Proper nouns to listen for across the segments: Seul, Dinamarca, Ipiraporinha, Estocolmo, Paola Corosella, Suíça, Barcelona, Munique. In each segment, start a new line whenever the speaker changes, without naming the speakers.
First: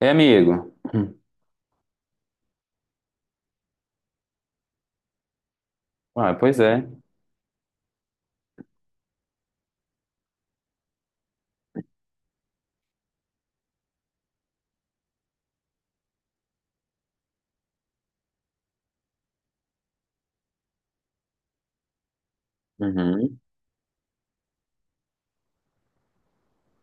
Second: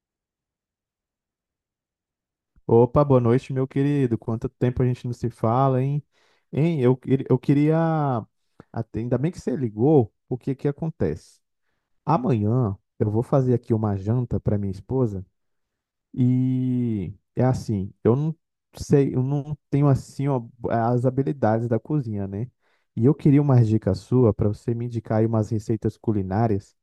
É, amigo. Hum.
Opa, boa noite, meu querido. Quanto tempo a gente não se fala, hein?
Ah, pois
Hein?
é.
Ainda bem que você ligou, porque que acontece? Amanhã eu vou fazer aqui uma janta para minha esposa, e é assim, eu não sei, eu não tenho assim ó, as habilidades da cozinha, né? E eu
Uhum.
queria uma dica sua para você me indicar aí umas receitas culinárias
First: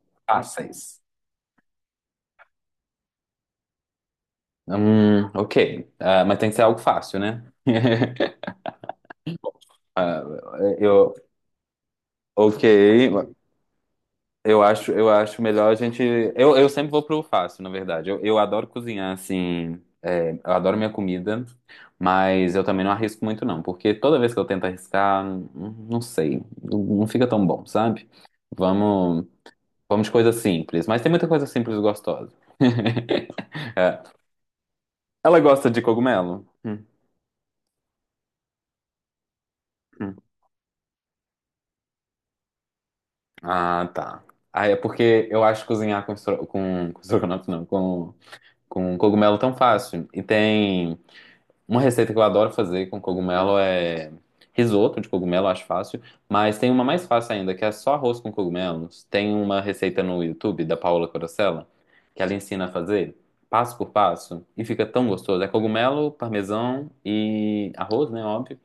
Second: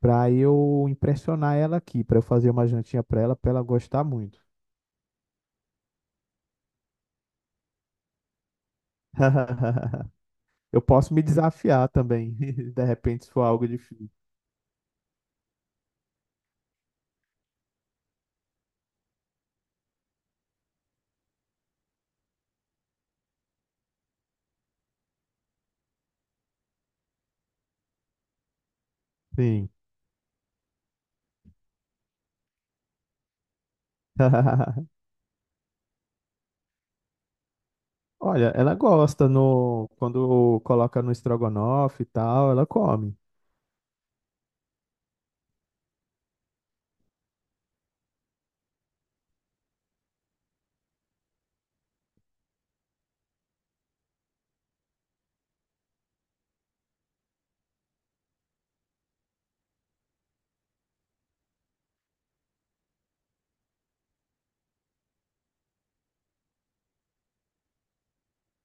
para eu
Fáceis.
impressionar ela aqui, para eu fazer uma jantinha para ela gostar muito.
Ok. Ah, mas tem que ser algo fácil, né? Ah,
Eu
eu,
posso me desafiar também, de repente, se
ok.
for algo difícil.
Eu acho melhor a gente. Eu sempre vou pro fácil, na verdade. Eu adoro cozinhar, assim. É, eu adoro minha comida, mas eu também não arrisco muito, não, porque toda vez que eu tento arriscar, não sei, não fica tão bom, sabe? Vamos,
Sim.
vamos de coisa simples, mas tem muita coisa simples e gostosa. É, ela gosta de cogumelo?
Olha, ela gosta no
Hum.
quando coloca no estrogonofe e tal, ela come.
Ah, tá. Ah, é porque eu acho cozinhar com, estro... com estrogonofe, não, com cogumelo tão fácil. E tem uma receita que eu adoro fazer com cogumelo é risoto de cogumelo, acho fácil. Mas tem uma mais fácil ainda, que é só arroz com cogumelos. Tem uma receita no YouTube da Paola Corosella, que ela ensina a fazer passo por passo e fica tão gostoso. É cogumelo, parmesão e arroz, né? Óbvio.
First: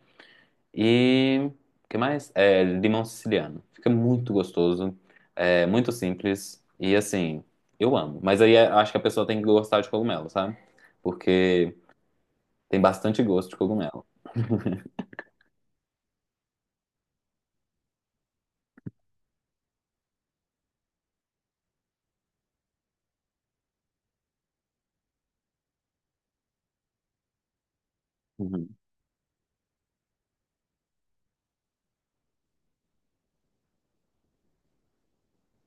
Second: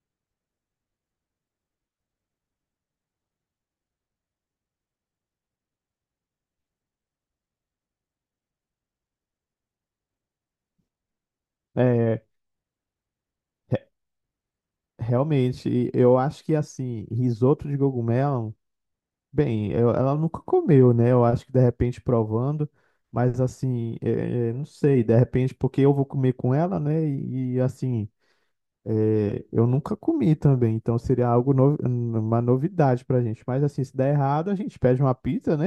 E o que mais? É, limão siciliano. Fica muito gostoso, é muito simples e assim, eu amo. Mas aí acho que a pessoa tem que gostar de cogumelo, sabe? Porque
É,
tem bastante gosto de
re-
cogumelo.
realmente, eu acho que assim, risoto de cogumelo, bem, eu- ela nunca comeu, né? Eu acho que de repente provando, mas assim, é, não sei, de repente porque eu vou comer com ela, né? E, assim,
Uhum.
é, eu nunca comi também, então seria algo no- uma novidade pra gente. Mas assim, se der errado, a gente pede uma pizza, né?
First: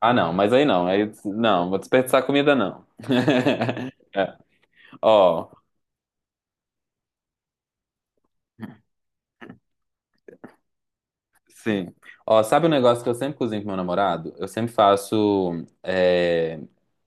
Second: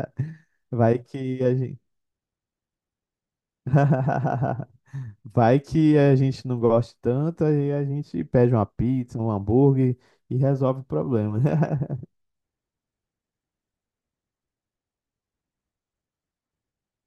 Ah, não, mas
Vai
aí
que a
não, vou
gente.
desperdiçar comida não. É. Ó,
Vai que a gente não gosta tanto, aí a gente pede uma pizza, um hambúrguer e resolve o problema.
sim. Ó, sabe um negócio que eu sempre cozinho com meu namorado? Eu sempre faço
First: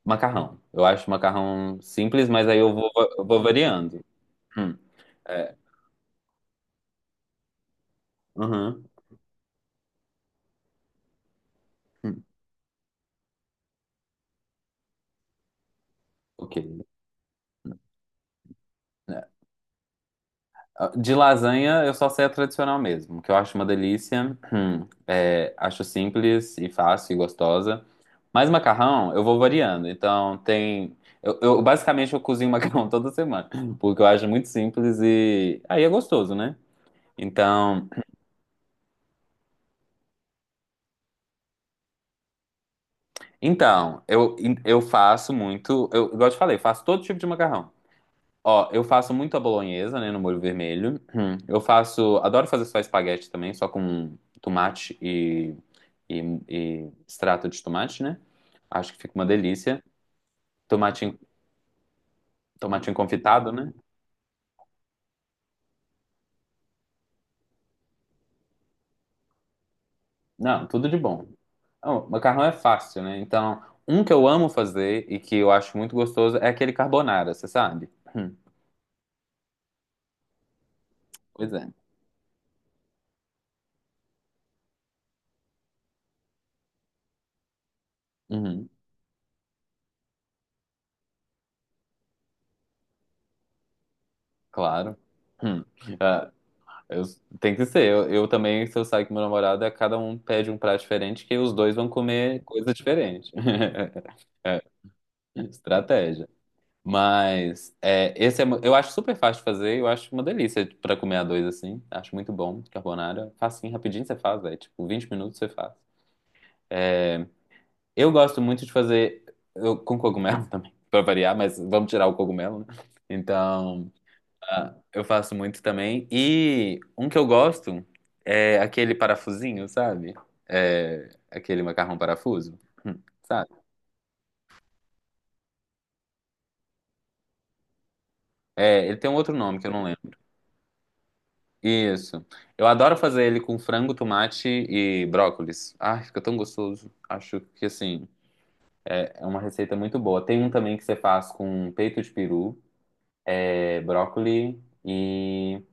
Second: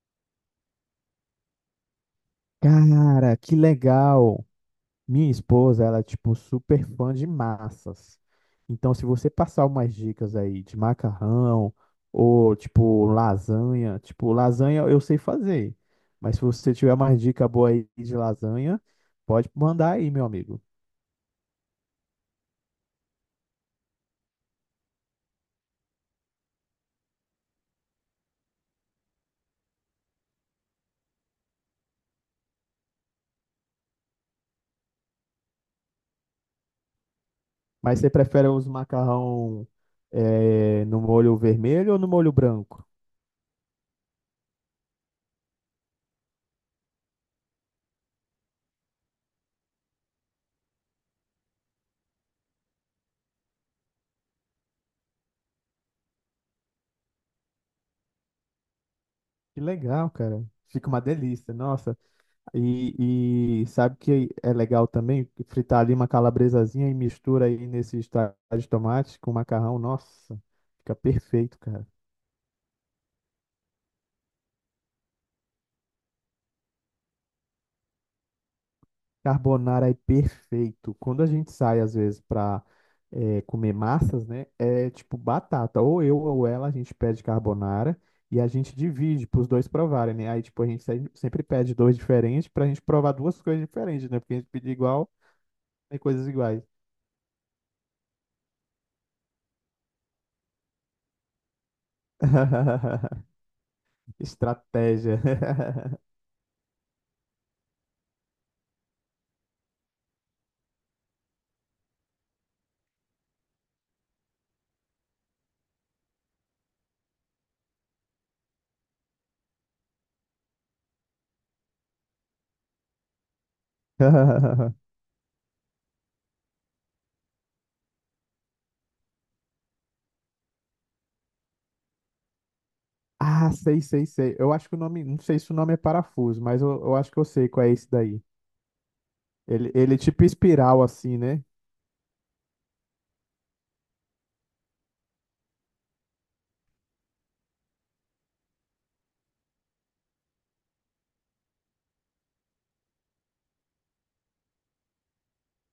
macarrão. Eu acho macarrão simples, mas eu
Cara,
vou
que
variando.
legal!
Hum,
Minha
é.
esposa, ela é tipo super fã de massas.
Uhum.
Então, se você passar umas dicas aí de macarrão
Hum,
ou tipo lasanha eu sei fazer, mas se
ok.
você tiver mais dica boa aí de lasanha,
É,
pode mandar aí, meu amigo.
ah, de lasanha, eu só sei a tradicional mesmo, que eu acho uma delícia. É, acho simples e fácil e gostosa. Mas macarrão, eu vou variando. Então, tem. Basicamente eu cozinho macarrão toda semana, porque eu acho muito simples e aí é gostoso, né? Então,
Mas você prefere os macarrão no molho vermelho ou no molho branco?
então, eu faço muito. Eu, igual eu te falei, faço todo tipo de macarrão. Ó, eu faço muito a bolonhesa, né, no molho vermelho. Hum. Eu faço, adoro fazer só espaguete também, só com tomate e, e extrato de tomate, né? Acho que fica uma
Que
delícia.
legal, cara. Fica uma
Tomatinho,
delícia. Nossa,
tomatinho confitado,
e
né?
sabe que é legal também fritar ali uma calabresazinha e mistura aí nesse extrato de tomate com macarrão. Nossa,
Não, tudo
fica
de bom.
perfeito, cara.
Não, macarrão é fácil, né? Então, um que eu amo fazer e que eu acho muito gostoso é aquele carbonara, você sabe? Hum.
Carbonara é perfeito. Quando a
Pois
gente
é.
sai, às vezes, para comer massas, né? É tipo batata. Ou eu ou ela, a gente pede carbonara e a
Uhum.
gente divide para os dois provarem, né? Aí, tipo, a gente sempre pede dois diferentes para a gente provar duas coisas diferentes, né? Porque a gente pedir
Claro.
igual,
Hum.
tem coisas iguais.
Eu- tem que ser. Eu também, se eu sair com meu namorado, é cada um pede um prato diferente que os dois vão comer coisa diferente. É,
Estratégia.
estratégia. Mas esse eu acho super fácil de fazer. Eu acho uma delícia pra comer a dois assim. Acho muito bom. Carbonara. Facinho, rapidinho você faz, velho. Tipo, 20 minutos você faz. Eu gosto muito de fazer com cogumelo também, pra variar, mas vamos tirar o cogumelo, né? Então. Ah, eu faço muito também. E um que eu gosto é aquele parafusinho, sabe? É aquele macarrão parafuso, Hum, sabe?
Ah, sei, sei, sei. Eu acho que o nome, não sei se o nome é parafuso, mas eu acho que eu sei qual é esse daí.
É, ele tem um outro nome que
Ele,
eu não
ele é
lembro.
tipo espiral assim, né?
Isso. Eu adoro fazer ele com frango, tomate e brócolis. Ai, fica tão gostoso. Acho que assim, é uma receita muito boa. Tem um também que você faz com peito de peru, é, brócoli e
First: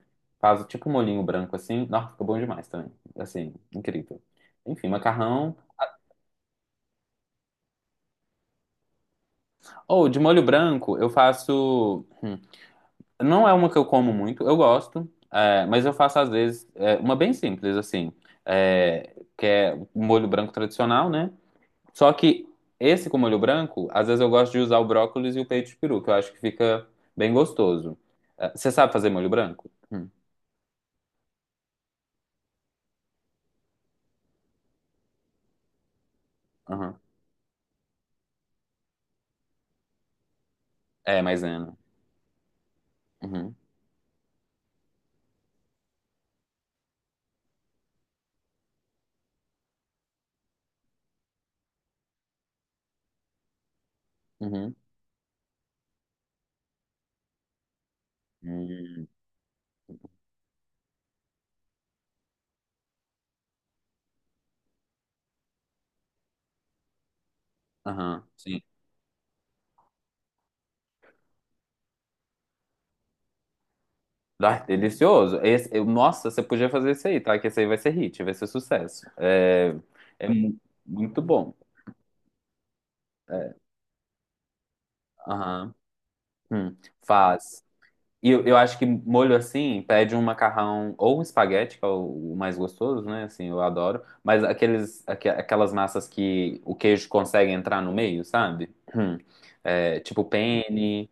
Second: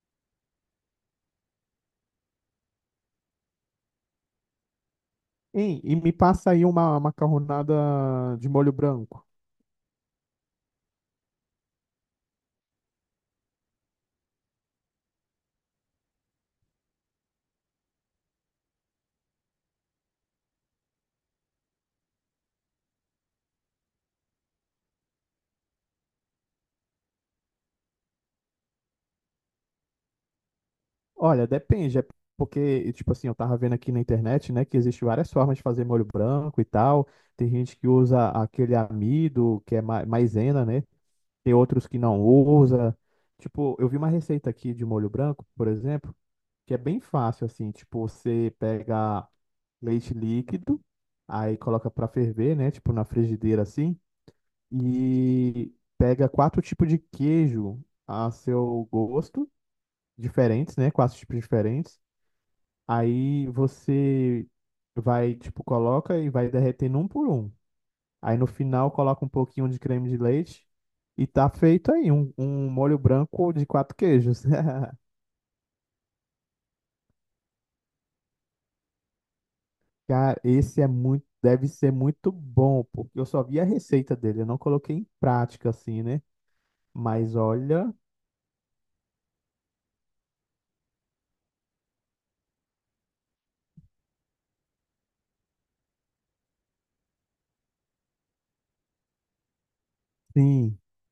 faz tipo um molhinho branco assim. Nossa, fica bom demais também. Assim, incrível. Enfim, macarrão.
Hein, e me passa aí uma macarronada de molho branco.
Ou de molho branco, eu faço. Não é uma que eu como muito, eu gosto, é, mas eu faço às vezes é, uma bem simples, assim, é, que é o molho branco tradicional, né? Só que esse com molho branco, às vezes eu gosto de usar o brócolis e o peito de peru, que eu acho que fica bem gostoso. É, você sabe fazer molho branco?
Olha, depende, é porque, tipo assim, eu tava vendo aqui na internet, né, que existe várias formas de fazer molho branco e
Aham.
tal. Tem gente que usa aquele amido, que é maisena, né?
É,
Tem
maisena.
outros que não usa.
Uhum,
Tipo, eu vi uma receita aqui de molho branco, por exemplo, que é bem fácil assim, tipo, você pega leite líquido, aí coloca pra ferver, né, tipo na frigideira assim,
uhum,
e pega quatro tipos de queijo a seu
hum,
gosto, diferentes, né, quatro tipos diferentes. Aí você vai, tipo, coloca e vai derretendo um por um.
aham,
Aí no
sim.
final coloca um pouquinho de creme de leite e tá feito aí um molho branco de quatro queijos.
Ah, delicioso. Esse, nossa, você podia fazer isso aí, tá? Que esse aí vai ser hit, vai ser sucesso. É, é
Cara,
mu-
esse é
muito
muito,
bom.
deve ser muito bom, porque eu só vi a receita dele, eu não coloquei em prática
Aham.
assim, né?
Hum,
Mas
faz.
olha,
E eu acho que molho assim pede um macarrão ou um espaguete, que é o mais gostoso, né? Assim, eu adoro. Mas aquelas massas que o queijo consegue entrar no meio, sabe? Hum. É, tipo
sim,
penne.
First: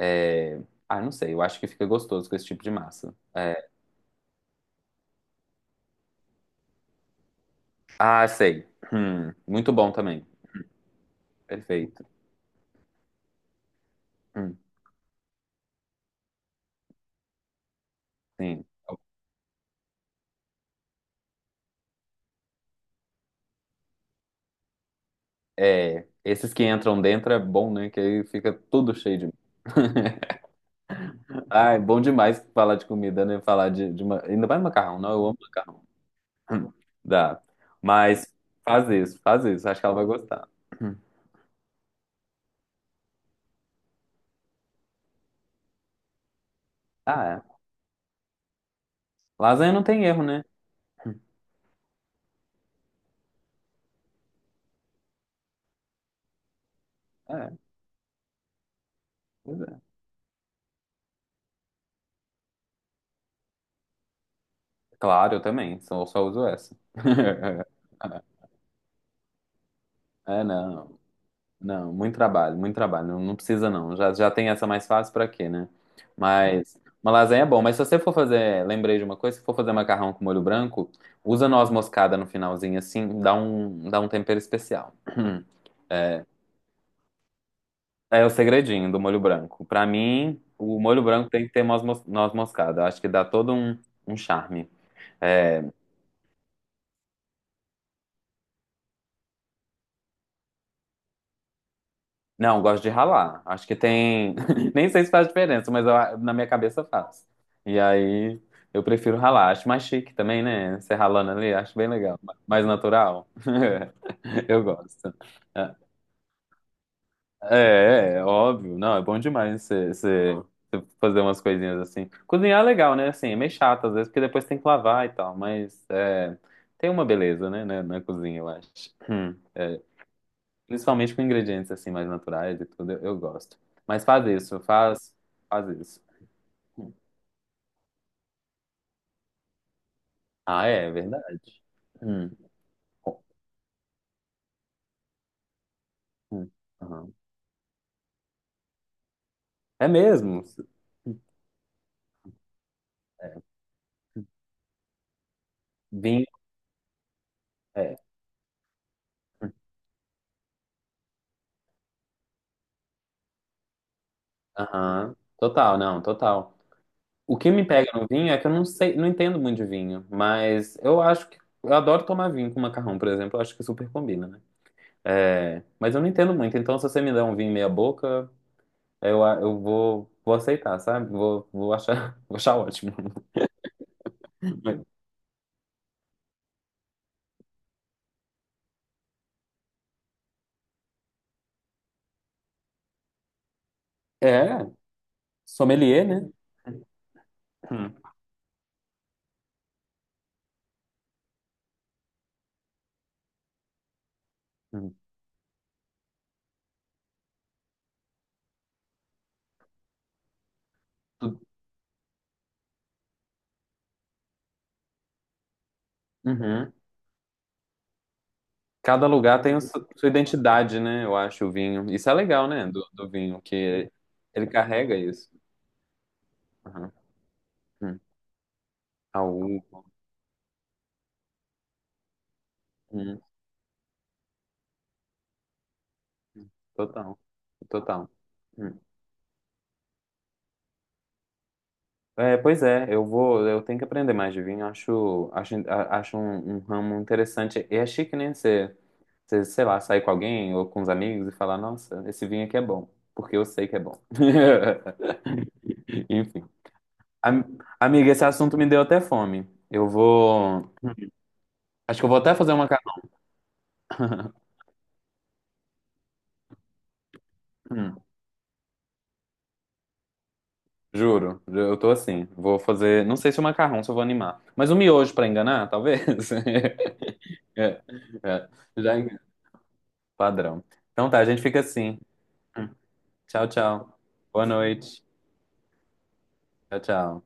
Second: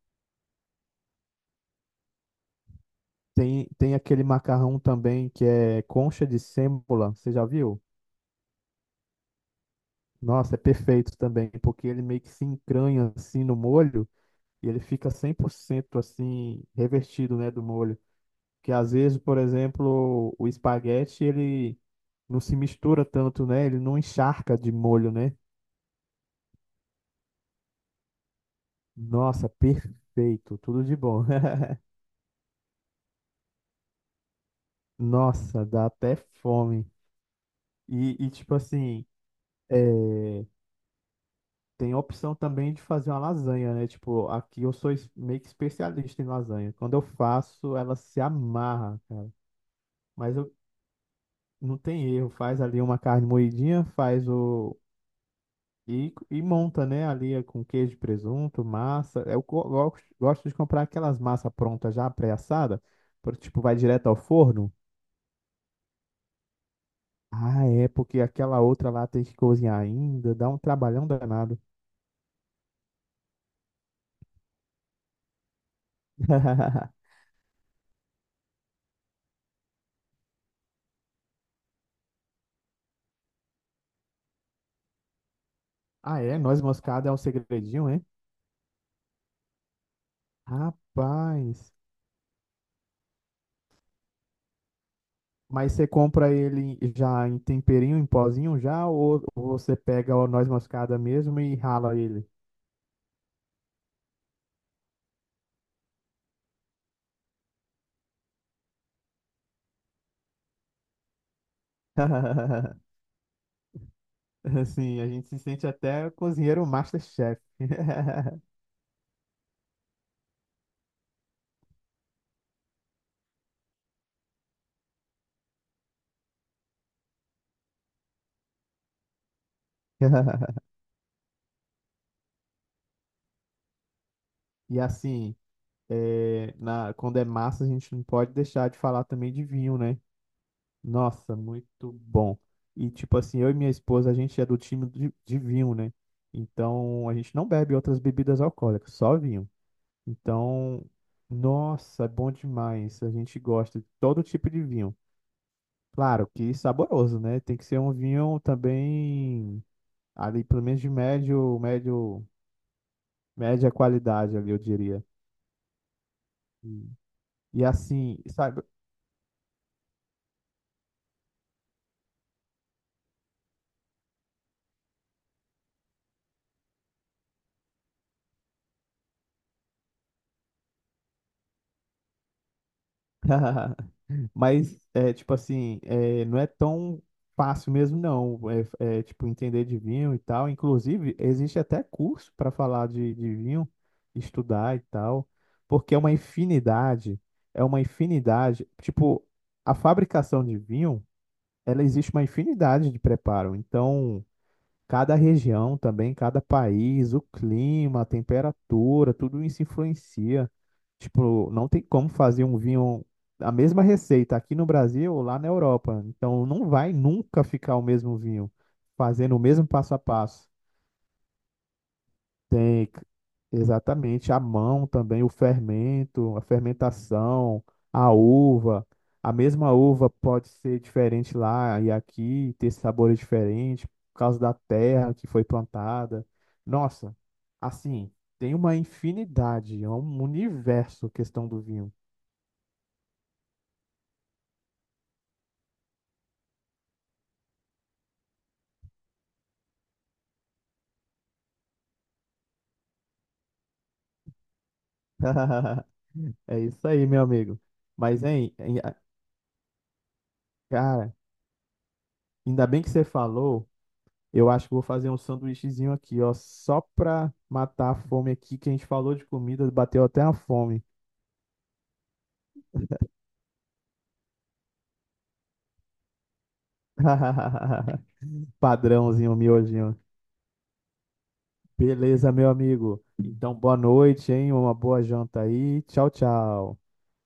É, ah, não sei. Eu acho que fica gostoso com esse tipo de massa. É,
tem aquele macarrão também que é concha de sêmola, você já viu?
ah, sei. Muito bom também.
Nossa, é perfeito também, porque ele
Perfeito.
meio que se encranha assim no molho
Hum.
e ele fica 100% assim revertido, né, do molho.
Sim.
Que às vezes, por exemplo, o espaguete ele não se mistura tanto, né? Ele não encharca de molho, né?
É, esses que entram dentro é bom, né? Que aí fica tudo cheio de.
Nossa, perfeito, tudo de bom.
Ah, é bom demais falar de comida, né? Falar de, ainda mais macarrão, não? Eu amo
Nossa,
macarrão.
dá até fome.
Dá.
E,
Mas
tipo assim,
faz isso. Acho que ela vai
é,
gostar.
tem a opção também de fazer uma lasanha, né? Tipo, aqui eu sou meio que especialista em lasanha. Quando eu
Ah, é.
faço, ela se amarra, cara.
Lasanha não tem erro,
Mas
né?
eu, não tem erro, faz ali uma carne moidinha, faz o. E, e monta, né? Ali é
É,
com queijo, presunto, massa. Eu
pois
go-
é.
gosto gosto de comprar aquelas massas prontas já pré-assada, por- tipo, vai direto ao forno.
Claro, eu também. Só, só uso essa.
Ah, é, porque aquela outra lá tem que cozinhar ainda,
É,
dá um
não.
trabalhão danado.
Não, muito trabalho, muito trabalho. Não, não precisa, não. Já, já tem essa mais fácil pra quê, né? Mas uma lasanha é bom. Mas se você for fazer, lembrei de uma coisa, se for fazer macarrão com molho branco, usa noz moscada no finalzinho, assim, dá dá um tempero especial.
Ah,
É,
é? Noz moscada é um segredinho, hein?
é o segredinho do molho branco. Pra mim, o molho branco tem que ter
Rapaz.
noz moscada. Eu acho que dá todo um charme. É,
Mas você compra ele já em temperinho, em pozinho já, ou você pega o noz moscada mesmo e rala ele?
não, gosto de ralar. Acho que tem. Nem sei se faz diferença, mas na minha cabeça faz. E aí eu prefiro ralar. Acho mais chique também, né? Você ralando ali, acho bem legal. Mais natural. Eu
Assim, a
gosto.
gente se sente
É,
até cozinheiro MasterChef.
é, óbvio. Não, é bom demais você fazer umas coisinhas assim. Cozinhar é legal, né? Assim, é meio chato às vezes, porque depois tem que lavar e tal, mas é, tem uma beleza, né? Na cozinha, eu acho. Principalmente com ingredientes assim mais naturais e tudo, eu gosto. Mas
E assim,
faz isso.
é, na, quando é massa, a gente não pode deixar de falar também de vinho, né?
Ah, é, é
Nossa,
verdade.
muito
Hum,
bom. E tipo assim, eu e minha esposa, a gente é do time de vinho, né?
hum,
Então a
aham.
gente não bebe outras bebidas alcoólicas, só vinho.
É mesmo.
Então, nossa, é bom demais. A
É,
gente gosta de todo tipo de vinho.
vinho,
Claro que saboroso, né? Tem que ser um
é.
vinho também ali, pelo menos de média qualidade ali, eu diria.
Aham. Total, não, total.
E
O que
e
me pega no
assim,
vinho é que eu
sabe,
não sei, não entendo muito de vinho, mas eu acho que eu adoro tomar vinho com macarrão, por exemplo, eu acho que super combina, né? É, mas eu não entendo muito, então se você me der um vinho meia boca, eu vou aceitar, sabe? Vou achar, vou achar ótimo.
mas é tipo assim, é, não é tão fácil mesmo não, é, é, tipo entender de vinho e tal. Inclusive, existe até curso para falar de vinho,
É,
estudar e tal, porque
sommelier, né?
é uma
Uhum.
infinidade, tipo, a fabricação de vinho, ela existe uma infinidade de preparo. Então,
Uhum.
cada região também, cada país, o clima, a temperatura, tudo isso influencia.
Tu-
Tipo, não tem como fazer um vinho, a mesma receita aqui no Brasil ou lá na Europa. Então, não
uhum.
vai nunca ficar o mesmo vinho,
Cada
fazendo o
lugar tem o
mesmo passo a
sua
passo.
identidade, né? Eu acho, o vinho. Isso é legal, né?
Tem c-
Do vinho, que
Exatamente a
ele
mão
carrega
também, o
isso.
fermento, a
Uhum.
fermentação,
Uhum.
a uva.
A
A mesma
uva.
uva pode ser diferente lá e aqui, ter sabores
Uhum.
diferentes por causa da terra que foi plantada. Nossa,
Total. Total.
assim, tem uma
Uhum.
infinidade, é um universo questão do vinho.
É, pois é, eu tenho que aprender mais de vinho. Acho, acho um, um ramo interessante. E é chique, né? Você, sei lá, sair com alguém ou com os amigos e falar, nossa, esse vinho aqui é bom, porque eu sei que é bom. Enfim.
É isso aí, meu amigo.
Amiga,
Mas,
esse
hein,
assunto me
hein,
deu até fome. Eu vou.
cara,
Acho que eu vou até fazer um
ainda bem que
macarrão.
você falou. Eu acho que vou fazer um sanduíchezinho aqui, ó, só pra matar a
Hum,
fome aqui, que a gente falou de comida, bateu até a fome.
juro, eu tô assim. Vou fazer. Não sei se o macarrão, se eu vou animar. Mas um miojo pra enganar, talvez. É, é. Já engan-
Padrãozinho, miojinho.
padrão. Então tá, a gente fica assim.
Beleza, meu
Hum,
amigo.
Tchau,
Então, boa
tchau.
noite,
Boa
hein? Uma boa
noite.
janta aí. Tchau, tchau.
Tchau, tchau.